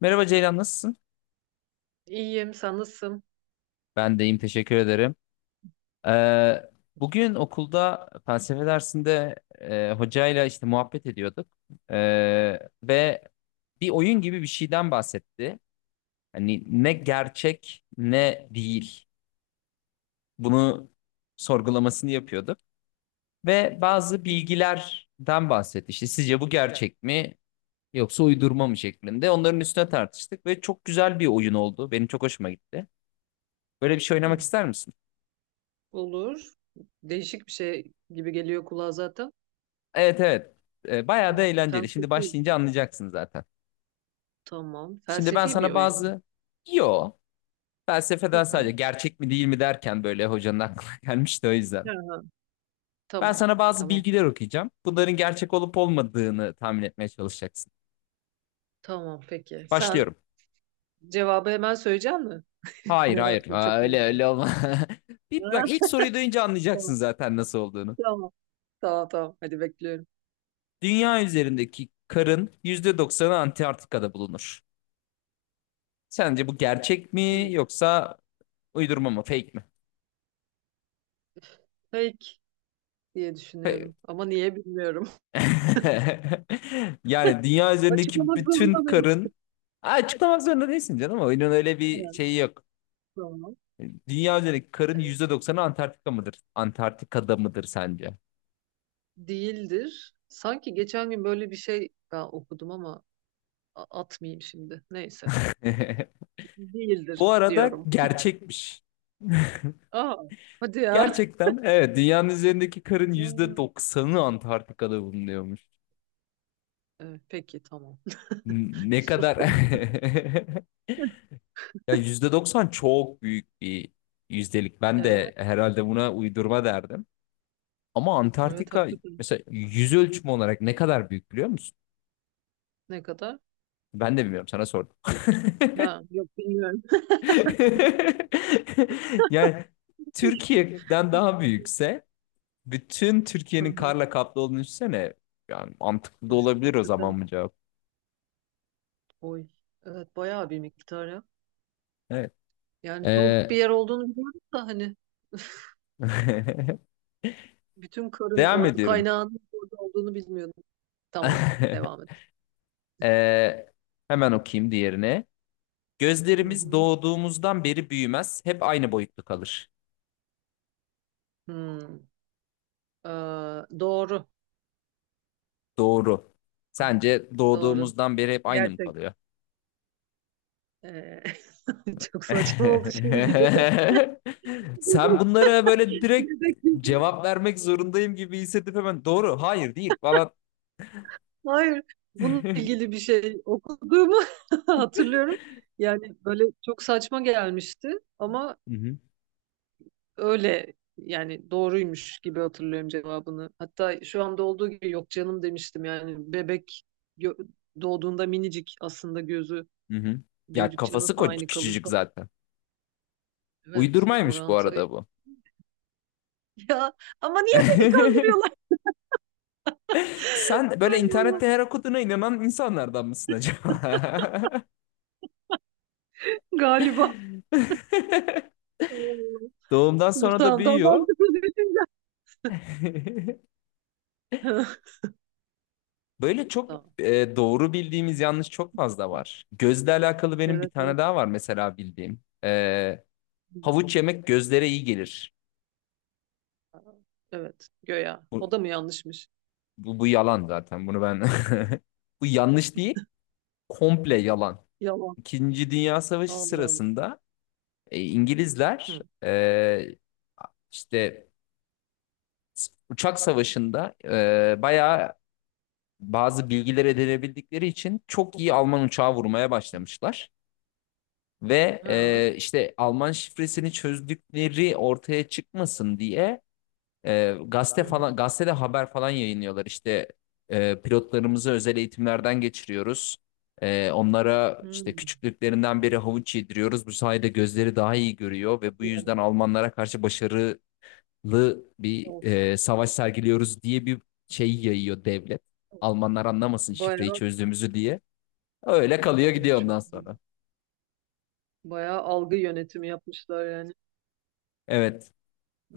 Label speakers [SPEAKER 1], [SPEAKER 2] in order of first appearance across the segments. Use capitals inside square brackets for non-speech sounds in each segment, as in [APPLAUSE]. [SPEAKER 1] Merhaba Ceylan, nasılsın?
[SPEAKER 2] İyiyim, sen nasılsın?
[SPEAKER 1] Ben de iyiyim, teşekkür ederim. Ee, Bugün okulda felsefe dersinde hocayla işte muhabbet ediyorduk. Ve bir oyun gibi bir şeyden bahsetti. Hani ne gerçek ne değil. Bunu sorgulamasını yapıyorduk. Ve bazı bilgilerden bahsetti. İşte sizce bu gerçek mi yoksa uydurma mı şeklinde. Onların üstüne tartıştık ve çok güzel bir oyun oldu. Benim çok hoşuma gitti. Böyle bir şey oynamak
[SPEAKER 2] Hı,
[SPEAKER 1] ister misin?
[SPEAKER 2] olur. Değişik bir şey gibi geliyor kulağa zaten.
[SPEAKER 1] Evet, evet.
[SPEAKER 2] Hı,
[SPEAKER 1] Bayağı da eğlenceli. Şimdi
[SPEAKER 2] felsefi.
[SPEAKER 1] başlayınca anlayacaksın zaten.
[SPEAKER 2] Tamam.
[SPEAKER 1] Şimdi ben
[SPEAKER 2] Felsefi bir
[SPEAKER 1] sana
[SPEAKER 2] oyun mu?
[SPEAKER 1] bazı yo felsefeden
[SPEAKER 2] Hı.
[SPEAKER 1] sadece
[SPEAKER 2] Hı,
[SPEAKER 1] gerçek mi değil mi derken böyle hocanın aklına [LAUGHS] gelmişti o yüzden.
[SPEAKER 2] hı.
[SPEAKER 1] Ben
[SPEAKER 2] Tamam.
[SPEAKER 1] sana bazı
[SPEAKER 2] Tamam.
[SPEAKER 1] bilgiler okuyacağım. Bunların gerçek olup olmadığını tahmin etmeye çalışacaksın.
[SPEAKER 2] Tamam. Peki. Sen
[SPEAKER 1] Başlıyorum.
[SPEAKER 2] cevabı hemen söyleyecek misin? [LAUGHS]
[SPEAKER 1] Hayır, hayır.
[SPEAKER 2] Meraklı çok.
[SPEAKER 1] Ha, öyle öyle olma. [LAUGHS] Bir bak, ilk
[SPEAKER 2] Ah,
[SPEAKER 1] soruyu duyunca anlayacaksın
[SPEAKER 2] tamam.
[SPEAKER 1] zaten nasıl olduğunu.
[SPEAKER 2] Tamam. Tamam tamam. Hadi bekliyorum.
[SPEAKER 1] Dünya üzerindeki karın %90 Antarktika'da bulunur. Sence bu gerçek mi yoksa uydurma mı, fake mi?
[SPEAKER 2] Fake diye düşünüyorum. Ama niye bilmiyorum.
[SPEAKER 1] [LAUGHS] Yani dünya
[SPEAKER 2] [LAUGHS]
[SPEAKER 1] üzerindeki
[SPEAKER 2] Açıklamak
[SPEAKER 1] bütün
[SPEAKER 2] zorunda mıyım?
[SPEAKER 1] karın. Ha, açıklamak zorunda değilsin canım. Oyunun öyle bir
[SPEAKER 2] Evet,
[SPEAKER 1] şeyi yok.
[SPEAKER 2] tamam.
[SPEAKER 1] Dünya üzerindeki karın
[SPEAKER 2] Evet.
[SPEAKER 1] yüzde doksanı Antarktika mıdır? Antarktika'da mıdır sence?
[SPEAKER 2] Değildir. Sanki geçen gün böyle bir şey ben okudum ama atmayayım şimdi. Neyse.
[SPEAKER 1] [LAUGHS]
[SPEAKER 2] Değildir
[SPEAKER 1] Bu arada
[SPEAKER 2] diyorum.
[SPEAKER 1] gerçekmiş.
[SPEAKER 2] Aa, hadi ya.
[SPEAKER 1] Gerçekten, evet, dünyanın üzerindeki karın yüzde
[SPEAKER 2] Aa.
[SPEAKER 1] doksanı Antarktika'da bulunuyormuş.
[SPEAKER 2] Evet, peki tamam. [LAUGHS]
[SPEAKER 1] Ne kadar [LAUGHS]
[SPEAKER 2] Sustum.
[SPEAKER 1] ya, %90 çok büyük bir yüzdelik. Ben
[SPEAKER 2] Evet.
[SPEAKER 1] de herhalde buna uydurma derdim. Ama
[SPEAKER 2] Evet
[SPEAKER 1] Antarktika
[SPEAKER 2] haklısın.
[SPEAKER 1] mesela yüz ölçümü olarak ne kadar büyük biliyor musun?
[SPEAKER 2] Ne kadar?
[SPEAKER 1] Ben de bilmiyorum, sana sordum. [LAUGHS]
[SPEAKER 2] Ha, yok bilmiyorum.
[SPEAKER 1] Yani
[SPEAKER 2] [LAUGHS]
[SPEAKER 1] Türkiye'den daha büyükse bütün
[SPEAKER 2] Hı
[SPEAKER 1] Türkiye'nin
[SPEAKER 2] hı.
[SPEAKER 1] karla kaplı olduğunu düşünsene. Yani mantıklı da
[SPEAKER 2] Üf,
[SPEAKER 1] olabilir o
[SPEAKER 2] hakikaten.
[SPEAKER 1] zaman bu cevap.
[SPEAKER 2] Oy. Evet bayağı bir miktar ya.
[SPEAKER 1] Evet.
[SPEAKER 2] Yani soğuk bir
[SPEAKER 1] Ee,
[SPEAKER 2] yer olduğunu biliyordum da hani bütün
[SPEAKER 1] [LAUGHS]
[SPEAKER 2] karın
[SPEAKER 1] Devam
[SPEAKER 2] orada
[SPEAKER 1] ediyorum.
[SPEAKER 2] kaynağının orada olduğunu bilmiyordum. Tamam, devam et.
[SPEAKER 1] [LAUGHS] Ee, Hemen okuyayım diğerine.
[SPEAKER 2] Hı
[SPEAKER 1] Gözlerimiz
[SPEAKER 2] hı.
[SPEAKER 1] doğduğumuzdan beri büyümez, hep aynı boyutta kalır.
[SPEAKER 2] Hmm. Ee, doğru,
[SPEAKER 1] Doğru. Sence
[SPEAKER 2] doğru.
[SPEAKER 1] doğduğumuzdan beri hep aynı mı
[SPEAKER 2] Gerçek.
[SPEAKER 1] kalıyor?
[SPEAKER 2] Ee, [LAUGHS] çok
[SPEAKER 1] [LAUGHS]
[SPEAKER 2] saçma oldu şimdi bir bebek,
[SPEAKER 1] Sen
[SPEAKER 2] bebek,
[SPEAKER 1] bunlara böyle direkt
[SPEAKER 2] bebek. Yüzü.
[SPEAKER 1] cevap vermek zorundayım gibi hissedip hemen doğru, hayır değil falan.
[SPEAKER 2] Hayır,
[SPEAKER 1] [LAUGHS]
[SPEAKER 2] bununla
[SPEAKER 1] Hı
[SPEAKER 2] ilgili bir şey okuduğumu [LAUGHS] hatırlıyorum. Yani böyle çok saçma gelmişti ama
[SPEAKER 1] hı.
[SPEAKER 2] öyle yani doğruymuş gibi hatırlıyorum cevabını. Hatta şu anda olduğu gibi yok canım demiştim yani bebek gö- doğduğunda minicik aslında gözü
[SPEAKER 1] Hı hı. Ya
[SPEAKER 2] büyüdükçe
[SPEAKER 1] kafası
[SPEAKER 2] nasıl aynı kalır
[SPEAKER 1] küçücük
[SPEAKER 2] falan.
[SPEAKER 1] zaten.
[SPEAKER 2] Evet
[SPEAKER 1] Uydurmaymış bu
[SPEAKER 2] orantı.
[SPEAKER 1] arada bu.
[SPEAKER 2] [LAUGHS] Ya ama niye beni kandırıyorlar?
[SPEAKER 1] [LAUGHS] Sen
[SPEAKER 2] [LAUGHS]
[SPEAKER 1] böyle
[SPEAKER 2] Ay Allah.
[SPEAKER 1] internette her okuduğuna inanan insanlardan mısın acaba?
[SPEAKER 2] Galiba.
[SPEAKER 1] [LAUGHS]
[SPEAKER 2] Ay Allah.
[SPEAKER 1] Doğumdan
[SPEAKER 2] Dur
[SPEAKER 1] sonra da
[SPEAKER 2] tamam daha
[SPEAKER 1] büyüyor.
[SPEAKER 2] mantıklı düşünce.
[SPEAKER 1] [LAUGHS]
[SPEAKER 2] [LAUGHS]
[SPEAKER 1] Böyle çok
[SPEAKER 2] Tamam.
[SPEAKER 1] doğru bildiğimiz yanlış çok fazla var. Gözle alakalı benim bir
[SPEAKER 2] Evet, evet.
[SPEAKER 1] tane daha var mesela bildiğim. Havuç yemek gözlere iyi gelir.
[SPEAKER 2] Aa, evet. Göya. O da
[SPEAKER 1] Bu,
[SPEAKER 2] mı yanlışmış?
[SPEAKER 1] bu yalan zaten. Bunu ben [LAUGHS] bu yanlış değil. Komple yalan.
[SPEAKER 2] Yalan.
[SPEAKER 1] İkinci Dünya Savaşı
[SPEAKER 2] Allah Allah.
[SPEAKER 1] sırasında İngilizler
[SPEAKER 2] Hı.
[SPEAKER 1] işte uçak savaşında bayağı bazı bilgiler edinebildikleri için çok iyi Alman uçağı vurmaya başlamışlar. Ve
[SPEAKER 2] Ha.
[SPEAKER 1] işte Alman şifresini çözdükleri ortaya çıkmasın diye
[SPEAKER 2] Hı hı.
[SPEAKER 1] gazetede haber falan yayınlıyorlar. İşte pilotlarımızı özel eğitimlerden geçiriyoruz. Onlara
[SPEAKER 2] Hı.
[SPEAKER 1] işte küçüklüklerinden beri havuç yediriyoruz. Bu sayede gözleri daha iyi görüyor ve bu
[SPEAKER 2] Hadi ya.
[SPEAKER 1] yüzden Almanlara karşı başarılı bir
[SPEAKER 2] Of.
[SPEAKER 1] savaş sergiliyoruz diye bir şey yayıyor devlet. Almanlar anlamasın şifreyi
[SPEAKER 2] Bayağı
[SPEAKER 1] çözdüğümüzü diye. Öyle kalıyor
[SPEAKER 2] ya
[SPEAKER 1] gidiyor
[SPEAKER 2] çok
[SPEAKER 1] ondan
[SPEAKER 2] iyi.
[SPEAKER 1] sonra.
[SPEAKER 2] Bayağı algı yönetimi yapmışlar yani.
[SPEAKER 1] Evet.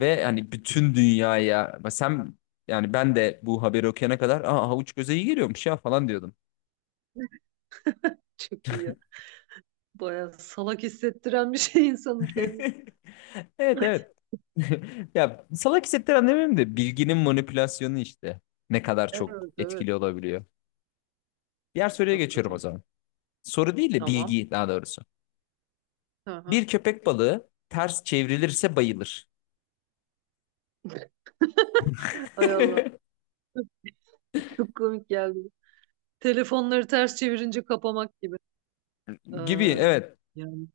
[SPEAKER 1] Ve hani bütün dünyaya sen, yani ben de bu haberi okuyana kadar aa, havuç göze iyi geliyormuş ya falan diyordum.
[SPEAKER 2] çok iyi ya. Bayağı salak hissettiren bir şey insanın kendini.
[SPEAKER 1] [LAUGHS] Evet, evet.
[SPEAKER 2] [LAUGHS]
[SPEAKER 1] [LAUGHS] Ya, salak hissettiren demeyeyim de bilginin manipülasyonu işte ne kadar çok
[SPEAKER 2] Evet evet.
[SPEAKER 1] etkili olabiliyor. Diğer
[SPEAKER 2] Evet,
[SPEAKER 1] soruya geçiyorum o
[SPEAKER 2] hakikaten.
[SPEAKER 1] zaman. Soru değil de
[SPEAKER 2] Tamam.
[SPEAKER 1] bilgi daha doğrusu.
[SPEAKER 2] Hı hı.
[SPEAKER 1] Bir köpek balığı ters çevrilirse bayılır.
[SPEAKER 2] [LAUGHS] Ay Allah.
[SPEAKER 1] [LAUGHS]
[SPEAKER 2] Çok komik geldi. Telefonları ters çevirince kapamak gibi. Ee,
[SPEAKER 1] Gibi, evet.
[SPEAKER 2] yani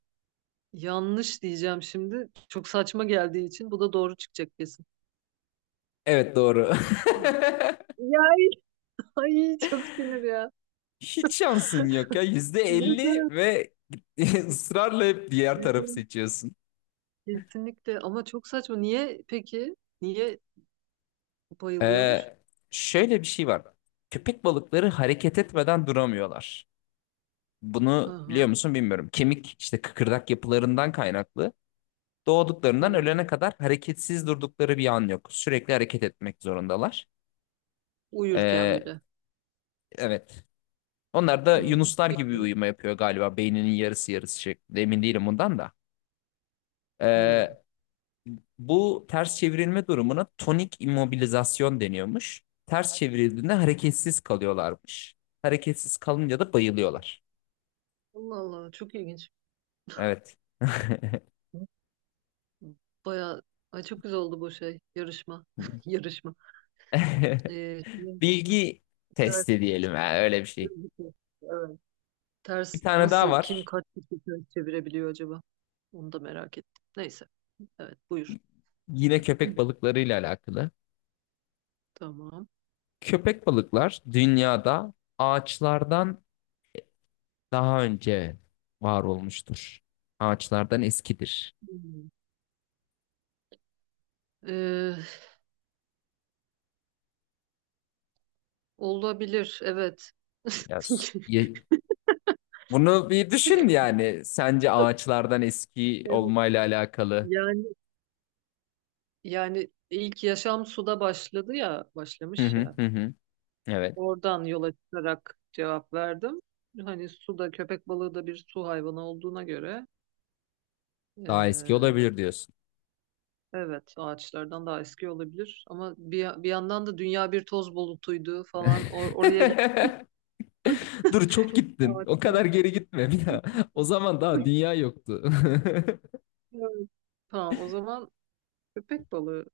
[SPEAKER 2] yanlış diyeceğim şimdi. Çok saçma geldiği için bu da doğru çıkacak kesin.
[SPEAKER 1] Evet, doğru. [LAUGHS]
[SPEAKER 2] Ya ay çok sinir ya.
[SPEAKER 1] Hiç şansın yok ya. Yüzde
[SPEAKER 2] Ne
[SPEAKER 1] elli
[SPEAKER 2] demek?
[SPEAKER 1] ve [LAUGHS] ısrarla hep diğer
[SPEAKER 2] Ne
[SPEAKER 1] tarafı
[SPEAKER 2] demek?
[SPEAKER 1] seçiyorsun.
[SPEAKER 2] Kesinlikle ama çok saçma. Niye peki? Niye bayılıyormuş?
[SPEAKER 1] Ee, Şöyle bir şey var. Köpek balıkları hareket etmeden duramıyorlar.
[SPEAKER 2] Hı
[SPEAKER 1] Bunu biliyor
[SPEAKER 2] hı.
[SPEAKER 1] musun bilmiyorum. Kemik işte, kıkırdak yapılarından kaynaklı. Doğduklarından
[SPEAKER 2] Hı.
[SPEAKER 1] ölene kadar hareketsiz durdukları bir an yok. Sürekli hareket etmek zorundalar.
[SPEAKER 2] Uyurken
[SPEAKER 1] Ee,
[SPEAKER 2] bile.
[SPEAKER 1] evet. Onlar da
[SPEAKER 2] Hı.
[SPEAKER 1] yunuslar gibi
[SPEAKER 2] Peki.
[SPEAKER 1] uyuma yapıyor galiba. Beyninin yarısı yarısı şeklinde. Emin değilim bundan da.
[SPEAKER 2] Hı.
[SPEAKER 1] Ee, Bu ters çevrilme durumuna tonik immobilizasyon deniyormuş. Ters çevrildiğinde hareketsiz kalıyorlarmış. Hareketsiz kalınca da bayılıyorlar.
[SPEAKER 2] Allah Allah çok ilginç.
[SPEAKER 1] Evet. [LAUGHS]
[SPEAKER 2] Baya ay çok güzel oldu bu şey yarışma. [LAUGHS] Yarışma. Şimdi
[SPEAKER 1] Bilgi
[SPEAKER 2] ters,
[SPEAKER 1] testi diyelim, ha, öyle bir şey.
[SPEAKER 2] evet.
[SPEAKER 1] Bir
[SPEAKER 2] Ters
[SPEAKER 1] tane daha
[SPEAKER 2] nasıl kim
[SPEAKER 1] var.
[SPEAKER 2] kaç kişi ters çevirebiliyor acaba? Onu da merak ettim. Neyse. Evet buyur.
[SPEAKER 1] Yine köpek balıklarıyla alakalı.
[SPEAKER 2] Tamam.
[SPEAKER 1] Köpek balıklar dünyada ağaçlardan daha önce var olmuştur. Ağaçlardan eskidir.
[SPEAKER 2] Hmm. Ee, olabilir evet.
[SPEAKER 1] Yaz.
[SPEAKER 2] [LAUGHS]
[SPEAKER 1] Bunu bir düşün yani. Sence ağaçlardan eski
[SPEAKER 2] Evet,
[SPEAKER 1] olmayla alakalı.
[SPEAKER 2] yani yani ilk yaşam suda başladı ya,
[SPEAKER 1] Hı
[SPEAKER 2] başlamış
[SPEAKER 1] hı,
[SPEAKER 2] ya.
[SPEAKER 1] hı hı. Evet.
[SPEAKER 2] Oradan yola çıkarak cevap verdim. Hani suda köpek balığı da bir su hayvanı olduğuna göre
[SPEAKER 1] Daha eski
[SPEAKER 2] eee,
[SPEAKER 1] olabilir diyorsun.
[SPEAKER 2] evet ağaçlardan daha eski olabilir. Ama bir yandan da dünya bir toz bulutuydu falan. Oraya gittim.
[SPEAKER 1] [LAUGHS]
[SPEAKER 2] [LAUGHS]
[SPEAKER 1] Dur, çok gittin. O
[SPEAKER 2] Ağaçlar.
[SPEAKER 1] kadar geri gitme bir daha. O zaman daha dünya yoktu. [LAUGHS]
[SPEAKER 2] Evet. Tamam o zaman köpek balığı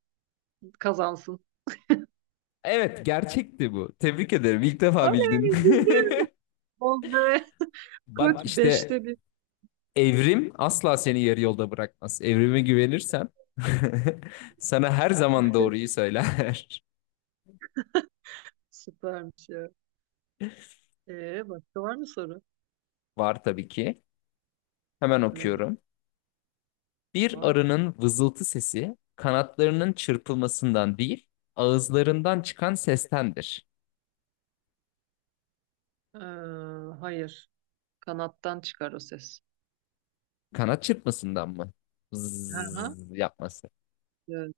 [SPEAKER 2] kazansın.
[SPEAKER 1] Evet, gerçekti bu. Tebrik ederim. İlk defa
[SPEAKER 2] Oley
[SPEAKER 1] bildin.
[SPEAKER 2] bildim. Oley.
[SPEAKER 1] [LAUGHS]
[SPEAKER 2] Koç
[SPEAKER 1] Bak işte,
[SPEAKER 2] beşte bir.
[SPEAKER 1] evrim asla seni yarı yolda bırakmaz. Evrime güvenirsen [LAUGHS] sana her zaman doğruyu söyler.
[SPEAKER 2] Süpermiş ya. Başka var mı soru?
[SPEAKER 1] [LAUGHS] Var tabii ki. Hemen
[SPEAKER 2] Oley.
[SPEAKER 1] okuyorum. Bir
[SPEAKER 2] Tamam.
[SPEAKER 1] arının vızıltı sesi kanatlarının çırpılmasından değil, ağızlarından çıkan sestendir.
[SPEAKER 2] Ee, hayır. Kanattan çıkar o ses.
[SPEAKER 1] Kanat çırpmasından mı?
[SPEAKER 2] Hı hı.
[SPEAKER 1] Zzz yapması.
[SPEAKER 2] Evet,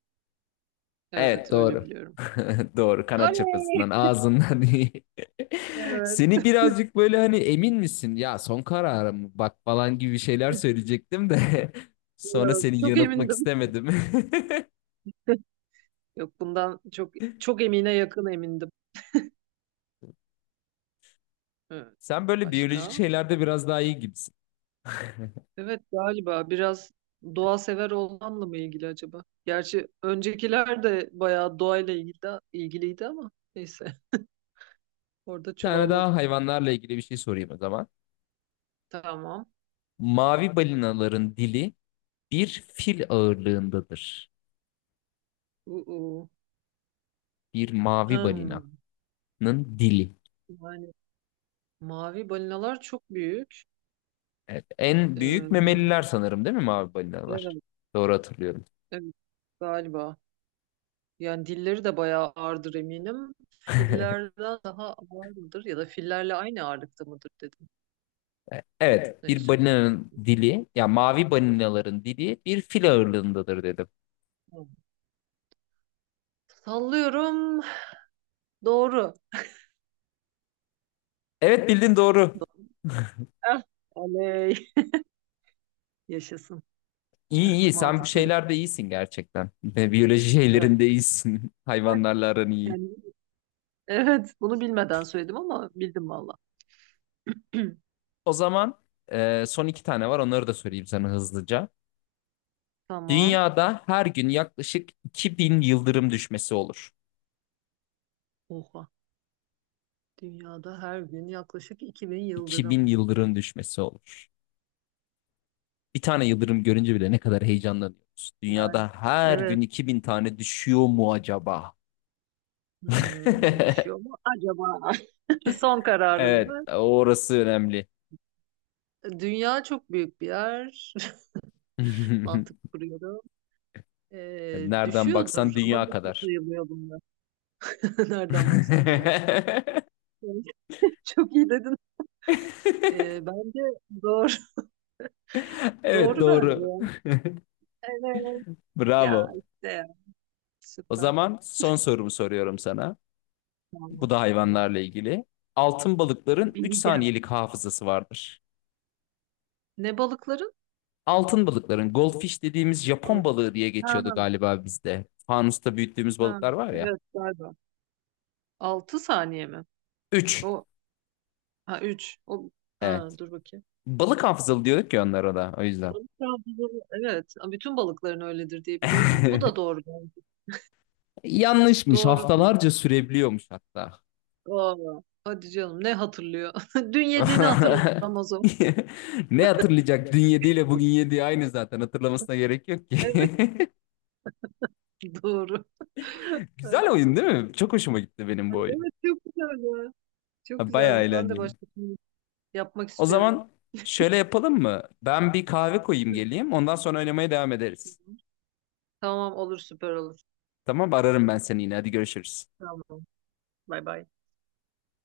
[SPEAKER 1] Evet,
[SPEAKER 2] evet, öyle
[SPEAKER 1] doğru.
[SPEAKER 2] biliyorum.
[SPEAKER 1] [LAUGHS] Doğru, kanat
[SPEAKER 2] Oley!
[SPEAKER 1] çırpmasından, ağzından değil. [LAUGHS]
[SPEAKER 2] Evet.
[SPEAKER 1] Seni birazcık böyle hani emin misin, ya son kararım mı, bak falan gibi şeyler
[SPEAKER 2] [LAUGHS]
[SPEAKER 1] söyleyecektim de [LAUGHS] sonra
[SPEAKER 2] Yok,
[SPEAKER 1] seni
[SPEAKER 2] çok
[SPEAKER 1] yanıltmak
[SPEAKER 2] emindim.
[SPEAKER 1] istemedim.
[SPEAKER 2] [LAUGHS] Yok bundan çok çok emine yakın emindim. Evet.
[SPEAKER 1] [LAUGHS] Sen böyle biyolojik
[SPEAKER 2] Başka?
[SPEAKER 1] şeylerde biraz daha iyi gibisin.
[SPEAKER 2] Evet galiba biraz doğa sever olmamla mı ilgili acaba? Gerçi öncekiler de bayağı doğayla ilgiliydi ama neyse [LAUGHS] orada
[SPEAKER 1] Bir tane daha
[SPEAKER 2] çuvalladık.
[SPEAKER 1] hayvanlarla ilgili bir şey sorayım o zaman.
[SPEAKER 2] Tamam.
[SPEAKER 1] Mavi balinaların dili bir fil ağırlığındadır.
[SPEAKER 2] Uu.
[SPEAKER 1] Bir mavi balinanın
[SPEAKER 2] Hmm.
[SPEAKER 1] dili.
[SPEAKER 2] Yani mavi balinalar çok büyük.
[SPEAKER 1] Evet, en büyük
[SPEAKER 2] Ee,
[SPEAKER 1] memeliler sanırım, değil mi mavi balinalar?
[SPEAKER 2] evet,
[SPEAKER 1] Doğru hatırlıyorum.
[SPEAKER 2] evet galiba. Yani dilleri de bayağı ağırdır eminim.
[SPEAKER 1] [LAUGHS]
[SPEAKER 2] Fillerden daha ağır mıdır ya da fillerle aynı ağırlıkta mıdır dedim.
[SPEAKER 1] Evet, evet, bir
[SPEAKER 2] Neyse.
[SPEAKER 1] balinanın dili, ya mavi balinaların dili bir fil ağırlığındadır dedim.
[SPEAKER 2] Tamam. Sallıyorum. Doğru.
[SPEAKER 1] Evet, bildin doğru.
[SPEAKER 2] Eh, oley. [LAUGHS] Yaşasın.
[SPEAKER 1] İyi iyi,
[SPEAKER 2] Evet
[SPEAKER 1] sen bir
[SPEAKER 2] mantıklı geldi.
[SPEAKER 1] şeylerde iyisin gerçekten. [LAUGHS] Ve biyoloji
[SPEAKER 2] Evet.
[SPEAKER 1] şeylerinde iyisin. [LAUGHS]
[SPEAKER 2] Eh,
[SPEAKER 1] Hayvanlarla aran iyi.
[SPEAKER 2] yani, evet bunu bilmeden söyledim ama bildim valla. [CLEARS THROAT]
[SPEAKER 1] O zaman son iki tane var, onları da söyleyeyim sana hızlıca.
[SPEAKER 2] Tamam.
[SPEAKER 1] Dünyada her gün yaklaşık 2.000 yıldırım düşmesi olur.
[SPEAKER 2] Oha. Dünyada her gün yaklaşık 2000
[SPEAKER 1] iki
[SPEAKER 2] yıldırım.
[SPEAKER 1] bin yıldırım düşmesi olur. Bir tane yıldırım görünce bile ne kadar heyecanlanıyoruz.
[SPEAKER 2] Yani
[SPEAKER 1] Dünyada her
[SPEAKER 2] evet.
[SPEAKER 1] gün 2.000 tane düşüyor mu acaba? [LAUGHS]
[SPEAKER 2] Düşüyor mu acaba? [LAUGHS] Son kararın
[SPEAKER 1] Evet,
[SPEAKER 2] mı?
[SPEAKER 1] orası önemli.
[SPEAKER 2] Dünya çok büyük bir yer. [LAUGHS]
[SPEAKER 1] [LAUGHS]
[SPEAKER 2] Mantık kuruyorum.
[SPEAKER 1] Nereden baksan
[SPEAKER 2] Düşüyordur ama
[SPEAKER 1] dünya
[SPEAKER 2] nasıl
[SPEAKER 1] kadar.
[SPEAKER 2] sayılıyor bunlar? [LAUGHS] Nereden baksan dünya.
[SPEAKER 1] [LAUGHS]
[SPEAKER 2] [LAUGHS] Çok iyi dedin. Bence doğru. [LAUGHS]
[SPEAKER 1] Evet,
[SPEAKER 2] Doğru
[SPEAKER 1] doğru.
[SPEAKER 2] bence. Evet. Ya
[SPEAKER 1] Bravo.
[SPEAKER 2] işte ya.
[SPEAKER 1] O
[SPEAKER 2] Süper.
[SPEAKER 1] zaman son sorumu soruyorum sana.
[SPEAKER 2] Tamam.
[SPEAKER 1] Bu da
[SPEAKER 2] Tamam.
[SPEAKER 1] hayvanlarla ilgili. Altın balıkların 3
[SPEAKER 2] Bileceğim.
[SPEAKER 1] saniyelik hafızası vardır.
[SPEAKER 2] Ne balıkların?
[SPEAKER 1] Altın balıkların, goldfish dediğimiz,
[SPEAKER 2] Al-
[SPEAKER 1] Japon balığı diye geçiyordu
[SPEAKER 2] Ha,
[SPEAKER 1] galiba bizde. Fanusta büyüttüğümüz
[SPEAKER 2] ha.
[SPEAKER 1] balıklar var ya.
[SPEAKER 2] Evet galiba. 6 saniye mi?
[SPEAKER 1] 3.
[SPEAKER 2] O ha 3. O ha
[SPEAKER 1] Evet.
[SPEAKER 2] dur bakayım.
[SPEAKER 1] Balık hafızalı diyorduk ya onlara da, o yüzden.
[SPEAKER 2] Balık avcıları, evet. Bütün balıkların öyledir diye biliyorum. Bu da doğru
[SPEAKER 1] [LAUGHS]
[SPEAKER 2] bence.
[SPEAKER 1] Yanlışmış.
[SPEAKER 2] Doğru.
[SPEAKER 1] Haftalarca sürebiliyormuş hatta.
[SPEAKER 2] Aa, hadi canım ne hatırlıyor? [LAUGHS] Dün yediğini
[SPEAKER 1] [LAUGHS]
[SPEAKER 2] hatırlamaz o.
[SPEAKER 1] [LAUGHS] Ne hatırlayacak? Dün yediyle bugün yediği aynı zaten. Hatırlamasına gerek yok ki.
[SPEAKER 2] Evet [LAUGHS] doğru.
[SPEAKER 1] [LAUGHS]
[SPEAKER 2] Ay,
[SPEAKER 1] Güzel oyun, değil mi? Çok hoşuma gitti benim bu
[SPEAKER 2] ay,
[SPEAKER 1] oyun.
[SPEAKER 2] evet çok güzel ya. Çok
[SPEAKER 1] Ha, bayağı
[SPEAKER 2] güzel. Ben de
[SPEAKER 1] eğlenceli.
[SPEAKER 2] başka bir şey yapmak
[SPEAKER 1] O
[SPEAKER 2] istiyorum.
[SPEAKER 1] zaman şöyle yapalım mı: Ben bir kahve koyayım geleyim. Ondan sonra oynamaya devam ederiz.
[SPEAKER 2] [LAUGHS] Tamam olur, süper olur.
[SPEAKER 1] Tamam, ararım ben seni yine. Hadi görüşürüz.
[SPEAKER 2] Tamam. Bay bay.